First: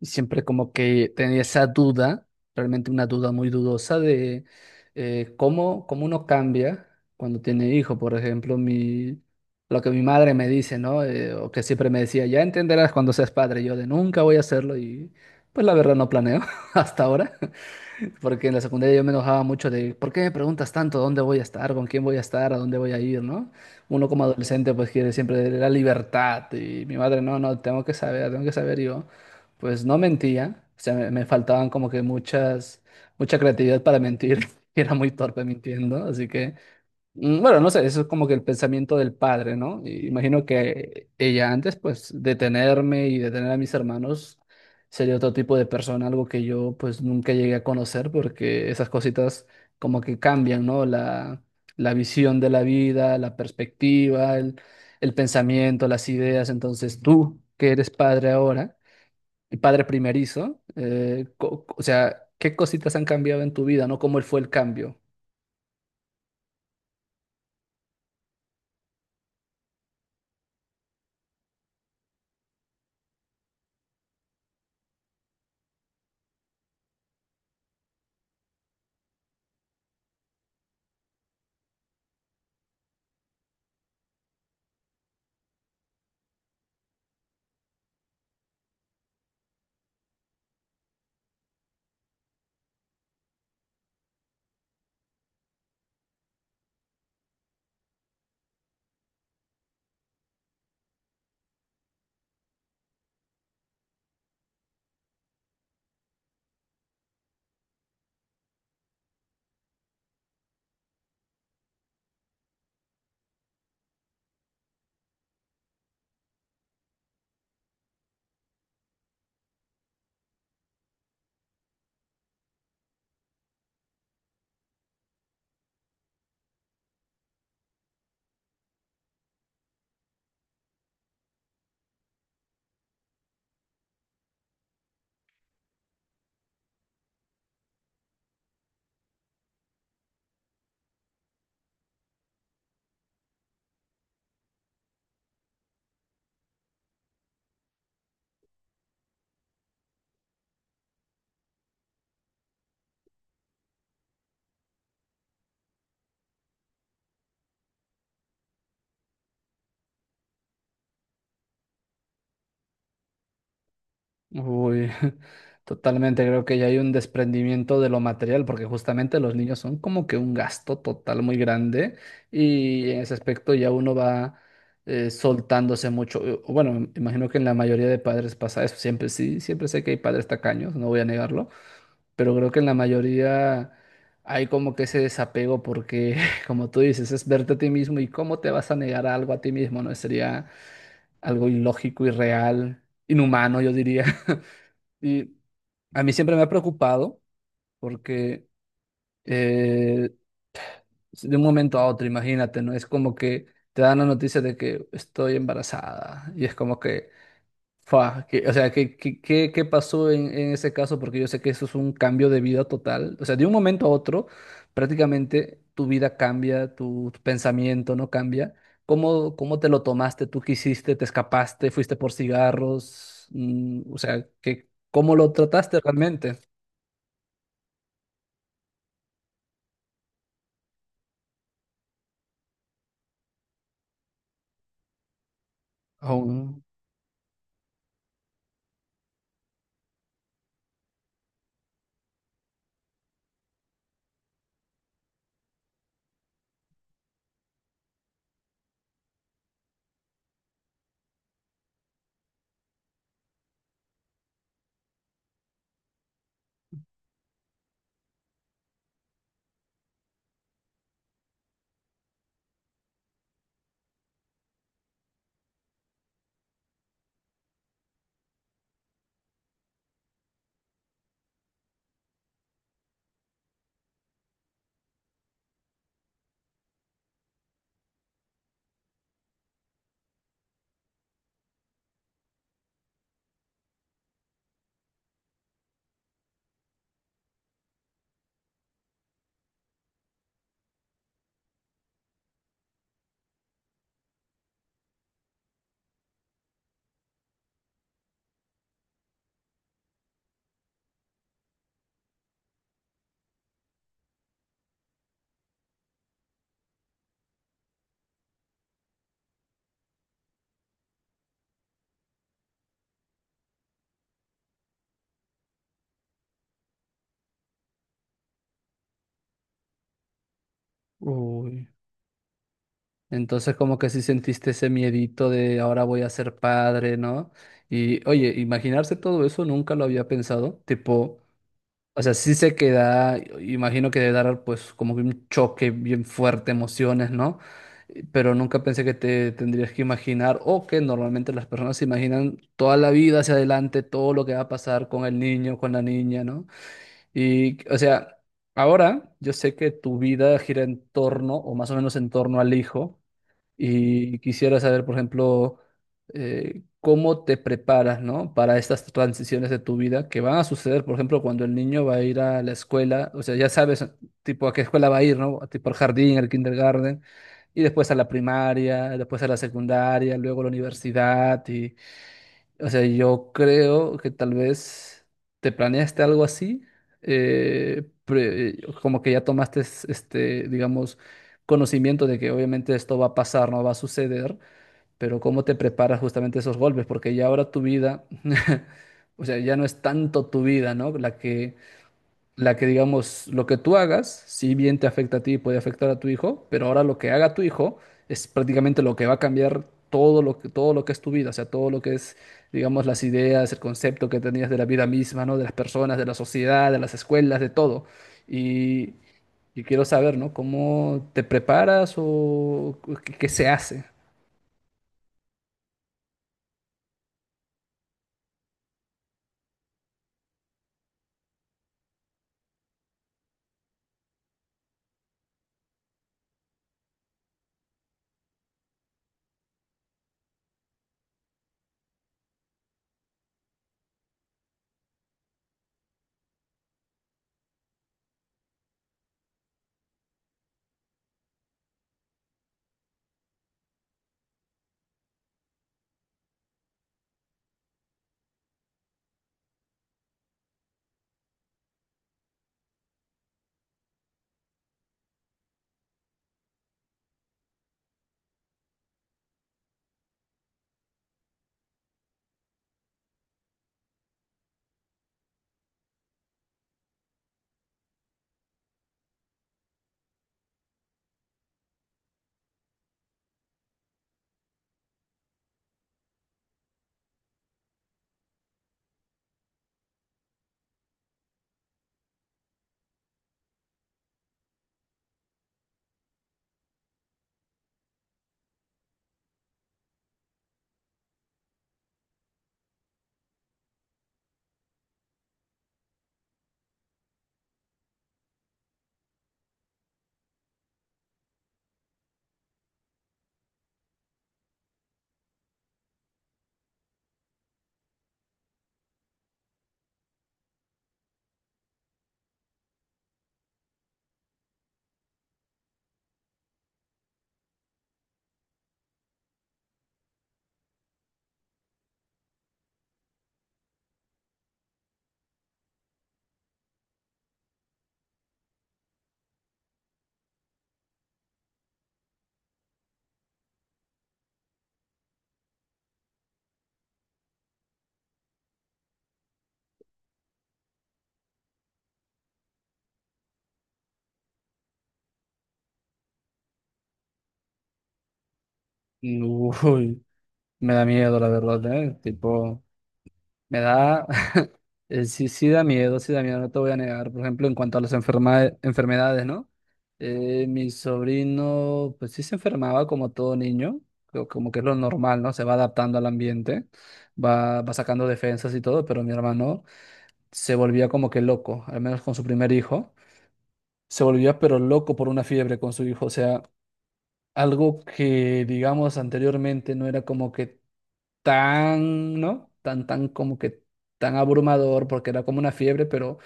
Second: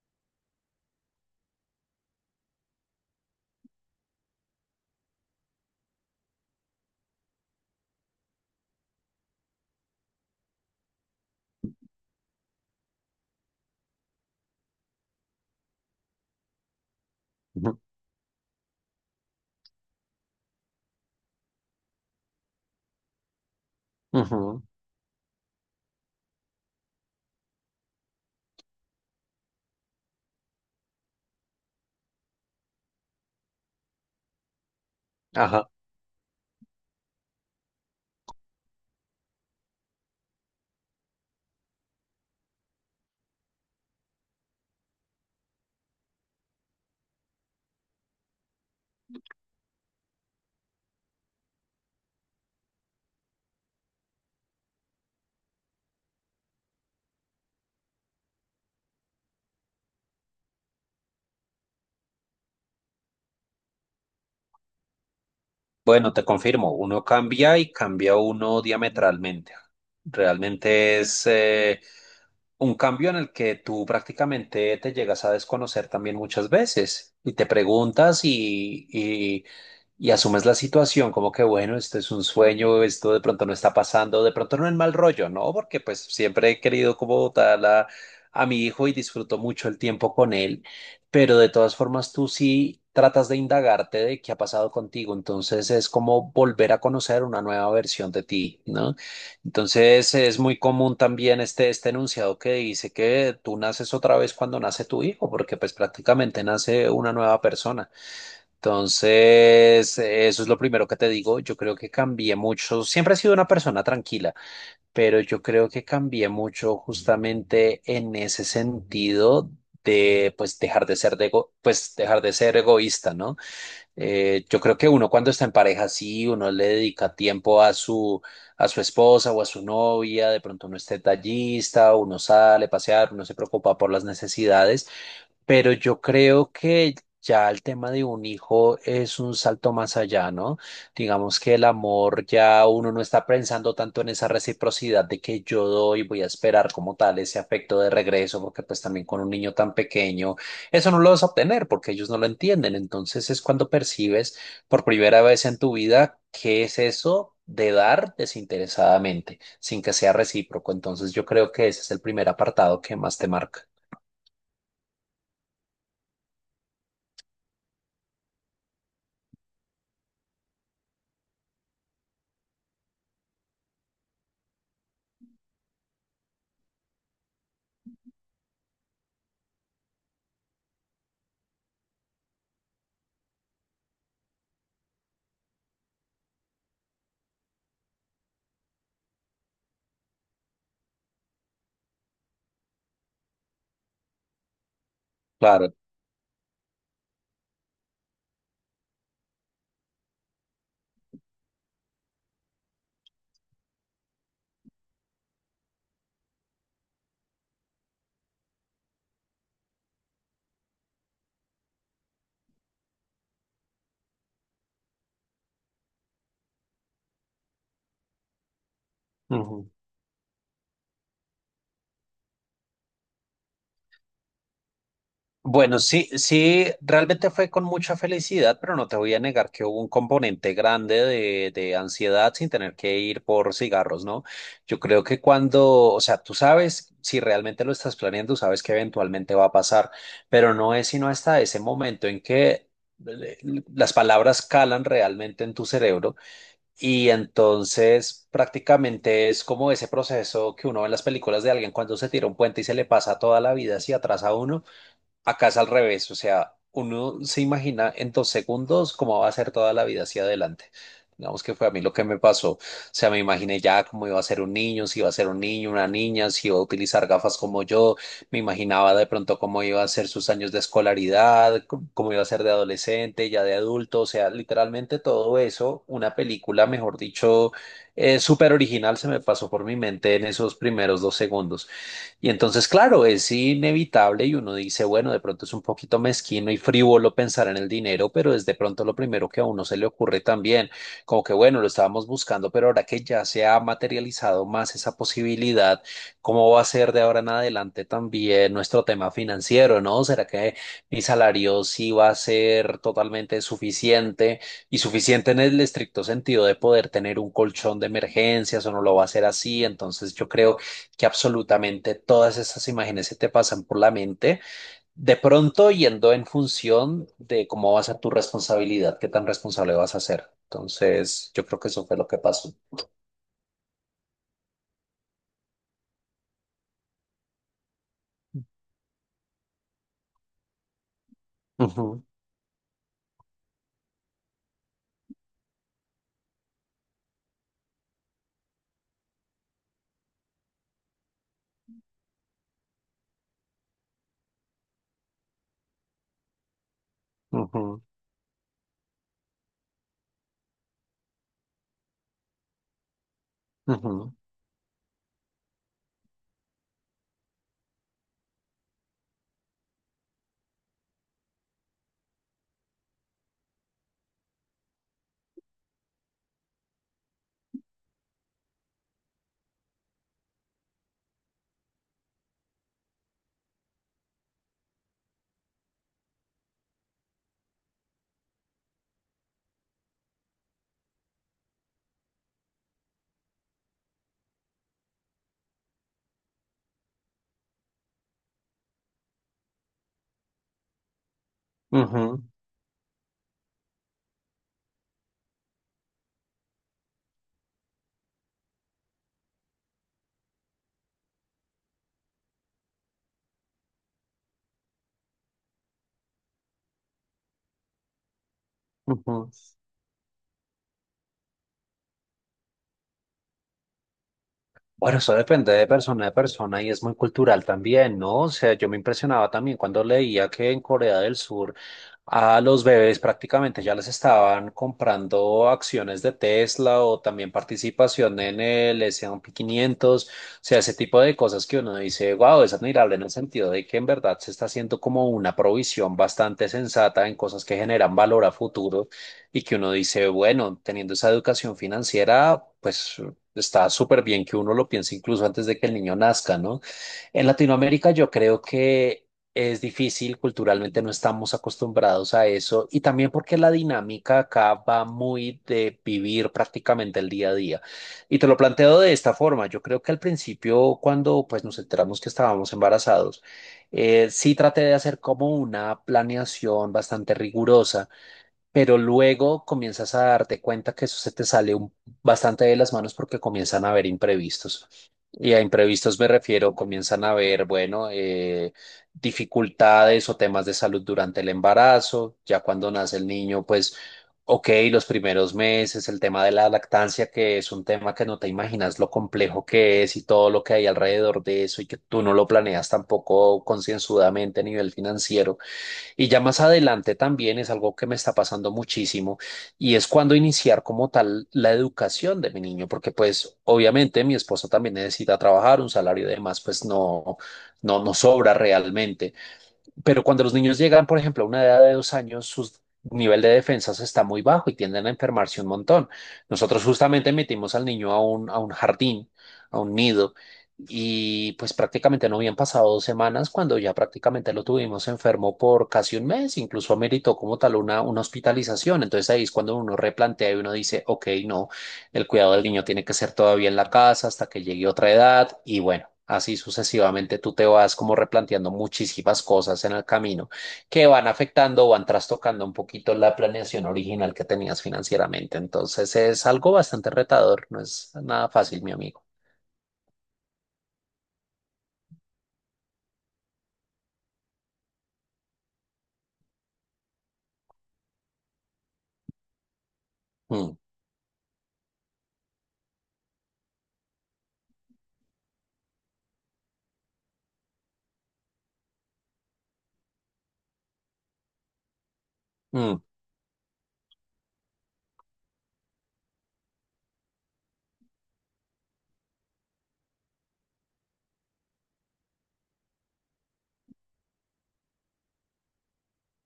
Y siempre como que tenía esa duda, realmente una duda muy dudosa de cómo, cómo uno cambia cuando tiene hijo. Por ejemplo, lo que mi madre me dice, ¿no? O que siempre me decía, ya entenderás cuando seas padre. Yo de nunca voy a hacerlo y pues la verdad no planeo hasta ahora. Ujú, Porque en la secundaria yo me enojaba mucho de, ¿por qué me preguntas tanto dónde voy a estar, con quién voy a estar, a dónde voy a ir, ¿no? Uno como ujú, adolescente pues quiere siempre la libertad y mi madre, no, no, tengo que saber yo. Pues no mentía, o sea, me faltaban como que muchas, mucha creatividad para mentir, y era muy torpe ajá. mintiendo, así que bueno, no sé, eso es como que el pensamiento del padre, ¿no? Y imagino que ella antes, pues, de tenerme y de tener a mis hermanos, sería otro tipo de persona, algo que yo, pues, nunca llegué a conocer, porque esas cositas como que cambian, ¿no? La visión de la vida, la perspectiva, el pensamiento, las ideas. Entonces, tú, que eres padre ahora, y padre primerizo, o sea, ¿qué cositas han cambiado en tu vida, ¿no? ¿Cómo fue el cambio? Bueno, te confirmo, uno cambia y cambia uno diametralmente. Realmente es un cambio en el que tú prácticamente te llegas a desconocer también muchas veces y te preguntas y asumes la situación como que, bueno, esto es un sueño, esto de pronto no está pasando, de pronto no es mal rollo, ¿no? Porque pues siempre he querido como tal a mi hijo y disfruto mucho el tiempo con él. Pero de todas formas, tú sí tratas de indagarte de qué ha pasado contigo, entonces es como volver a conocer una nueva versión de ti, ¿no? Entonces es muy común también este enunciado que dice que tú naces otra vez cuando nace tu hijo, porque pues prácticamente nace una nueva persona. Entonces, eso es lo primero que te digo, yo creo que cambié mucho, siempre he sido una persona tranquila pero yo creo que cambié mucho justamente en ese sentido de pues dejar de ser pues dejar de ser egoísta, ¿no? Yo creo que uno cuando está en pareja sí, uno le dedica tiempo a su esposa o a su novia, de pronto uno es detallista, uno sale a pasear, uno se preocupa por las necesidades, pero yo creo que ya el tema de un hijo es un salto más allá, ¿no? Digamos que el amor ya uno no está pensando tanto en esa reciprocidad de que yo doy, voy a esperar como tal ese afecto de regreso, porque pues también con un niño tan pequeño, eso no lo vas a obtener porque ellos no lo entienden. Entonces es cuando percibes por primera vez en tu vida qué es eso de dar desinteresadamente, sin que sea recíproco. Entonces yo creo que ese es el primer apartado que más te marca. Uy, totalmente, creo que ya hay un desprendimiento de lo material, porque justamente los niños son como que un gasto total muy grande y en ese aspecto ya uno va soltándose mucho. Bueno, me imagino que en la mayoría de padres pasa eso, siempre sí, siempre sé que hay padres tacaños, no voy a negarlo, pero creo que en la mayoría hay como que ese desapego porque, como tú dices, es verte a ti mismo y cómo te vas a negar algo a ti mismo, ¿no? Sería algo ilógico, irreal, inhumano, yo diría. Y Claro. a mí siempre me ha preocupado porque eh, de un momento a otro, imagínate, ¿no? Es como que te dan la noticia de que estoy embarazada y es como que, o sea, ¿qué, qué, qué pasó en ese caso? Porque yo sé que eso es un cambio de vida total. O sea, de un momento a otro, prácticamente tu vida cambia, tu pensamiento no cambia. ¿Cómo, cómo te Ujú. lo tomaste? ¿Tú qué hiciste? ¿Te escapaste? ¿Fuiste por cigarros? O sea, ¿qué, cómo lo Bueno, trataste sí, realmente? sí, realmente fue con mucha felicidad, pero no te voy a negar que hubo un componente grande de ansiedad sin tener que ir por cigarros, ¿no? Yo creo que cuando, o sea, tú Aún. sabes, si realmente lo estás planeando, sabes que eventualmente va a pasar, pero no es sino hasta ese momento en que eh, las palabras calan realmente en tu cerebro y entonces prácticamente es como ese proceso que uno ve en las películas de alguien cuando se tira un puente y se le pasa toda la vida hacia atrás a uno. Acá es al revés, o sea, uno se imagina en 2 segundos cómo va a ser toda la vida hacia adelante. Digamos que fue a mí lo que me pasó. O sea, me imaginé ya cómo iba a ser un niño, si iba a ser un niño, una niña, si iba a utilizar gafas como yo. Me imaginaba de pronto cómo iba a ser sus años de escolaridad, cómo iba a ser de adolescente, ya de adulto. O sea, literalmente todo eso, una película, mejor dicho, súper original, se me pasó por mi mente en esos primeros 2 segundos. Y entonces, claro, es inevitable y uno dice, bueno, de pronto es un poquito mezquino y frívolo pensar en el dinero, pero es de pronto lo primero que a uno se le ocurre también, como que, bueno, lo estábamos buscando, pero ahora que ya se ha materializado más esa posibilidad, ¿cómo va a ser de ahora en adelante también nuestro tema financiero, ¿no? ¿Será que mi salario sí va a ser totalmente suficiente y suficiente en el estricto sentido de poder tener un colchón de emergencias o no lo va a ser así? Entonces, yo creo que absolutamente todas esas imágenes se te pasan por la mente, de pronto yendo en función de cómo va a ser tu responsabilidad, qué tan responsable vas a ser. Entonces, yo creo Uy, que eso fue lo que pasó. entonces como que sí sentiste ese miedito de ahora voy a ser padre, ¿no? Y oye, imaginarse todo eso nunca lo había pensado, tipo, o Ujú, sea, sí se queda, imagino que debe dar pues como que un choque bien fuerte, emociones, ¿no? Pero nunca pensé que te tendrías que imaginar o que normalmente las personas se imaginan toda la vida hacia adelante, todo lo que va a pasar con el niño, con la niña, ¿no? Y, o ujú, sea, ahora yo sé que tu vida gira en torno, o más o menos en torno al hijo, ujú, y quisiera saber, por ejemplo, cómo te preparas, ¿no? Para estas transiciones de tu vida que van a suceder, por ejemplo, cuando el niño va a ir a la escuela, o sea, ya sabes, tipo, a qué escuela va a ir, ¿no? Tipo al jardín, al kindergarten, y después a la primaria, después a la secundaria, luego a la universidad, y o sea, yo creo que tal vez te planeaste algo así, como que ya tomaste, este, digamos, conocimiento de que obviamente esto va a pasar, no va a suceder, pero cómo te preparas justamente esos golpes, porque ya ahora tu vida, o sea, ya no es tanto tu vida, ¿no? Ujú, La que digamos, lo que tú hagas, si bien te afecta a ti y puede afectar a tu hijo, pero ahora lo que haga tu hijo es prácticamente lo que va a cambiar todo lo que es tu vida, o sea, todo lo que es, digamos, las ideas, el concepto que tenías de la vida misma, ¿no? De las personas, de la sociedad, de las escuelas, de todo. Y, ujú. y quiero saber, ¿no? ¿Cómo te preparas o qué, qué se hace? Bueno, eso depende de persona a persona y es muy cultural también, ¿no? O sea, yo me impresionaba también cuando leía que en Corea del Sur a los bebés prácticamente ya les estaban comprando acciones de Tesla o también participación en el S&P 500, o sea, ese tipo de cosas que uno dice, wow, es admirable en el sentido de que en verdad se está haciendo como una provisión bastante sensata en cosas que generan valor a futuro y que uno dice, bueno, teniendo esa educación financiera, pues está súper bien que uno lo piense incluso antes de que el niño nazca, ¿no? En Latinoamérica yo creo que es difícil, culturalmente no estamos acostumbrados a eso y también porque la dinámica acá va muy de vivir prácticamente el día a día. Y te lo planteo de esta forma, yo creo que al principio cuando pues nos enteramos que estábamos embarazados, sí traté de hacer como una planeación bastante rigurosa pero luego comienzas a darte cuenta que eso se te sale bastante de las manos porque comienzan a haber imprevistos. Y a imprevistos me refiero, comienzan a haber, bueno, dificultades o temas de salud durante el embarazo, ya cuando nace el niño, pues, ok, los primeros meses, el tema de la lactancia, que es un tema que no te imaginas lo complejo que es y todo lo que hay alrededor de eso y que tú no lo planeas tampoco concienzudamente a nivel financiero. Y ya más adelante también es algo que me está pasando muchísimo y es cuando iniciar como tal la educación de mi niño, porque pues obviamente mi esposa también necesita trabajar, un salario y demás, pues no, no, no sobra realmente. Pero cuando los niños llegan, por ejemplo, a una edad de 2 años, su nivel de defensas está muy bajo y tienden a enfermarse un montón. Nosotros justamente metimos al niño a un jardín, a un nido, y pues prácticamente no habían pasado 2 semanas cuando ya prácticamente lo tuvimos enfermo por casi un mes, incluso ameritó como tal una hospitalización. Entonces ahí es cuando uno replantea y uno dice, ok, no. El cuidado del niño tiene que ser todavía en la casa hasta que llegue otra edad y bueno, así sucesivamente tú te vas como replanteando muchísimas cosas en el camino que van afectando o van trastocando un poquito la planeación original que tenías financieramente. Entonces es algo bastante retador, no es nada fácil, mi amigo. Uy, me da miedo, la verdad, ¿eh? Tipo, me da... sí, sí da miedo, no te voy a negar. Por ejemplo, en cuanto a las enfermedades, ¿no? Mm, Mi sobrino, pues sí se enfermaba como todo niño, como que es lo normal, ¿no? Se va adaptando al ambiente, va sacando defensas y todo, pero mi hermano se volvía como que loco, al menos con su primer mm, hijo. Se volvía pero loco por una fiebre con su hijo, o sea, algo que, digamos, anteriormente no era como que tan, ¿no? Tan, tan como que tan abrumador porque era como una fiebre, pero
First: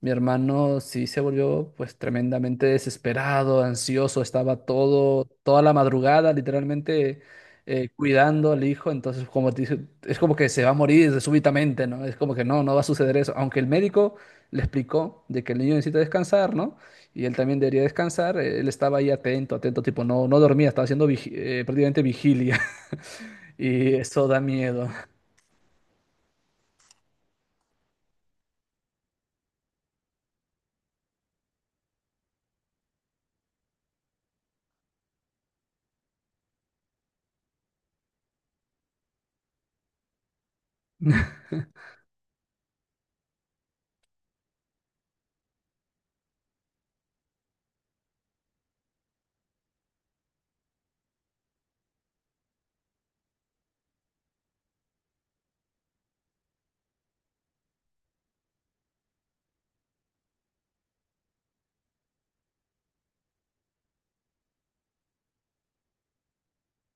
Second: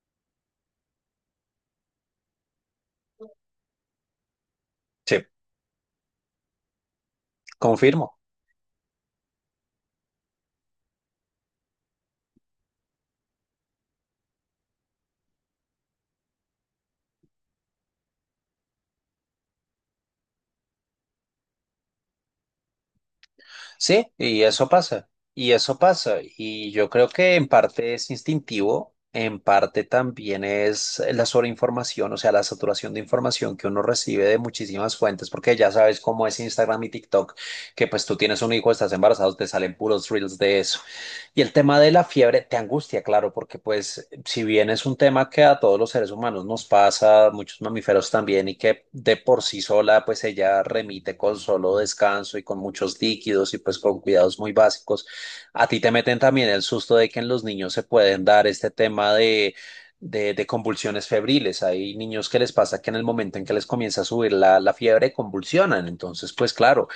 mi hermano sí se volvió pues tremendamente desesperado, ansioso, estaba sí, todo, toda la madrugada literalmente confirmo. cuidando al hijo, entonces como dice, es como que se va a morir súbitamente, ¿no? Es como que no, no va a suceder eso, aunque el médico le explicó de que el niño necesita descansar, ¿no? Y él también debería descansar, él estaba ahí atento, atento, tipo, no, no dormía, estaba haciendo prácticamente vigilia. Y Sí, eso da y eso miedo. pasa, y eso pasa, y yo creo que en parte es instintivo, en parte también es la sobreinformación, o sea, la saturación de información que uno recibe de muchísimas fuentes, porque ya sabes cómo es Instagram y TikTok, que pues tú tienes un hijo, estás embarazado, te salen puros reels de eso. Y el tema de la fiebre te angustia, claro, porque pues si bien es un tema que a todos los seres humanos nos pasa, muchos mamíferos también, y que de por sí sola pues ella remite con solo descanso y con muchos líquidos y pues con cuidados muy básicos, a ti te meten también el susto de que en los niños se pueden dar este tema de... de convulsiones febriles. Hay niños que les pasa que en el momento en que les comienza a subir la, la fiebre convulsionan. Entonces, pues claro,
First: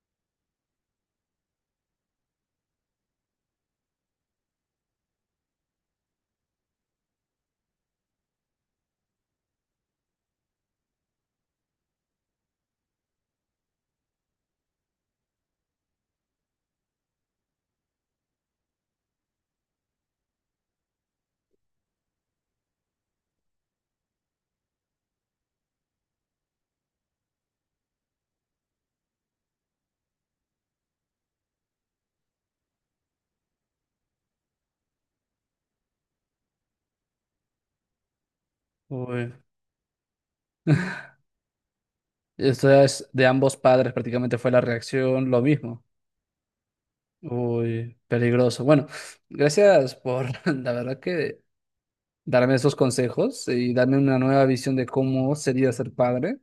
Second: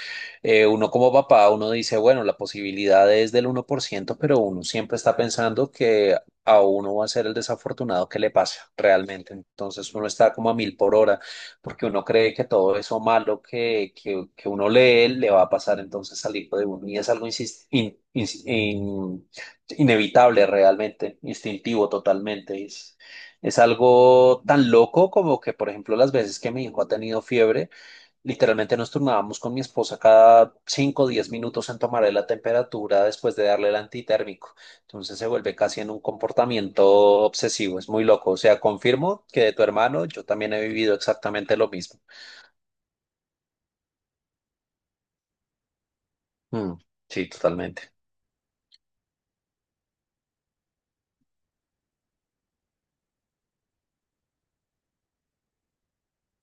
uno como papá, uno dice, bueno, la posibilidad es del 1% pero uno siempre está pensando que a uno va a ser el desafortunado que le pasa realmente. Entonces uno está como a mil por hora, porque uno cree que todo eso malo que uno lee le va a pasar entonces al hijo de uno. Y es algo inevitable realmente, instintivo totalmente. Es algo tan loco como que, por ejemplo, las veces que mi hijo ha tenido fiebre, literalmente nos turnábamos con mi esposa cada cinco, o 10 minutos en tomarle la temperatura después de darle el antitérmico. Entonces se vuelve casi en un comportamiento obsesivo, es muy loco. O sea, confirmo Uy. que de tu hermano yo también he vivido exactamente lo mismo. Esto es de ambos padres, prácticamente fue la reacción lo mismo. Mm, sí, totalmente. Uy, peligroso. Bueno, gracias por la verdad que darme esos consejos y darme una nueva visión de cómo sería ser padre.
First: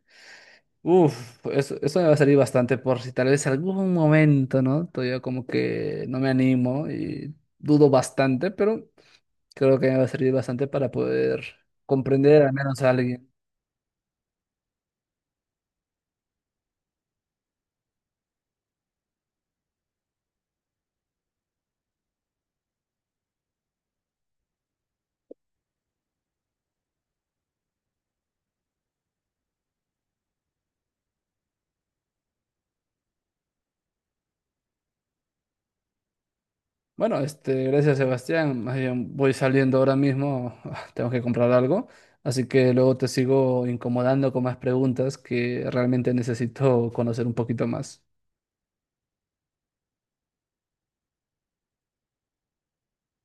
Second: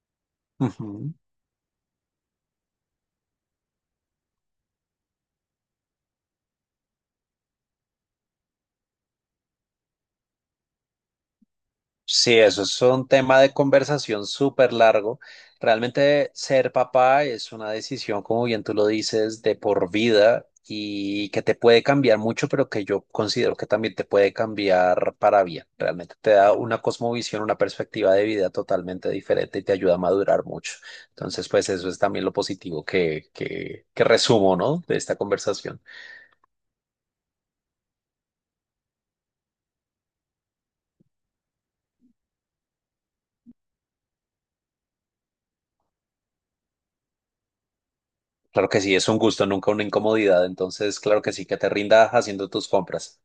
Ujú. Uf, eso me va a servir bastante por si tal vez algún momento, ¿no? Todavía como que no me animo y dudo bastante, pero creo que me va a servir bastante para poder Sí, comprender al eso menos es a un alguien. tema de conversación súper largo. Realmente ser papá es una decisión, como bien tú lo dices, de por vida y que te puede cambiar mucho, pero que yo considero que también te puede cambiar para bien. Realmente te da una cosmovisión, una perspectiva de vida totalmente diferente y te ayuda a madurar mucho. Entonces, pues eso es también lo positivo que resumo, ¿no? De esta conversación. Bueno, este, gracias Sebastián. Más bien voy saliendo ahora mismo, tengo que comprar algo, así que luego te sigo incomodando con más preguntas que realmente necesito conocer un poquito más. Claro que sí, es un gusto, nunca una incomodidad. Entonces, claro que sí, que te rindas haciendo tus compras.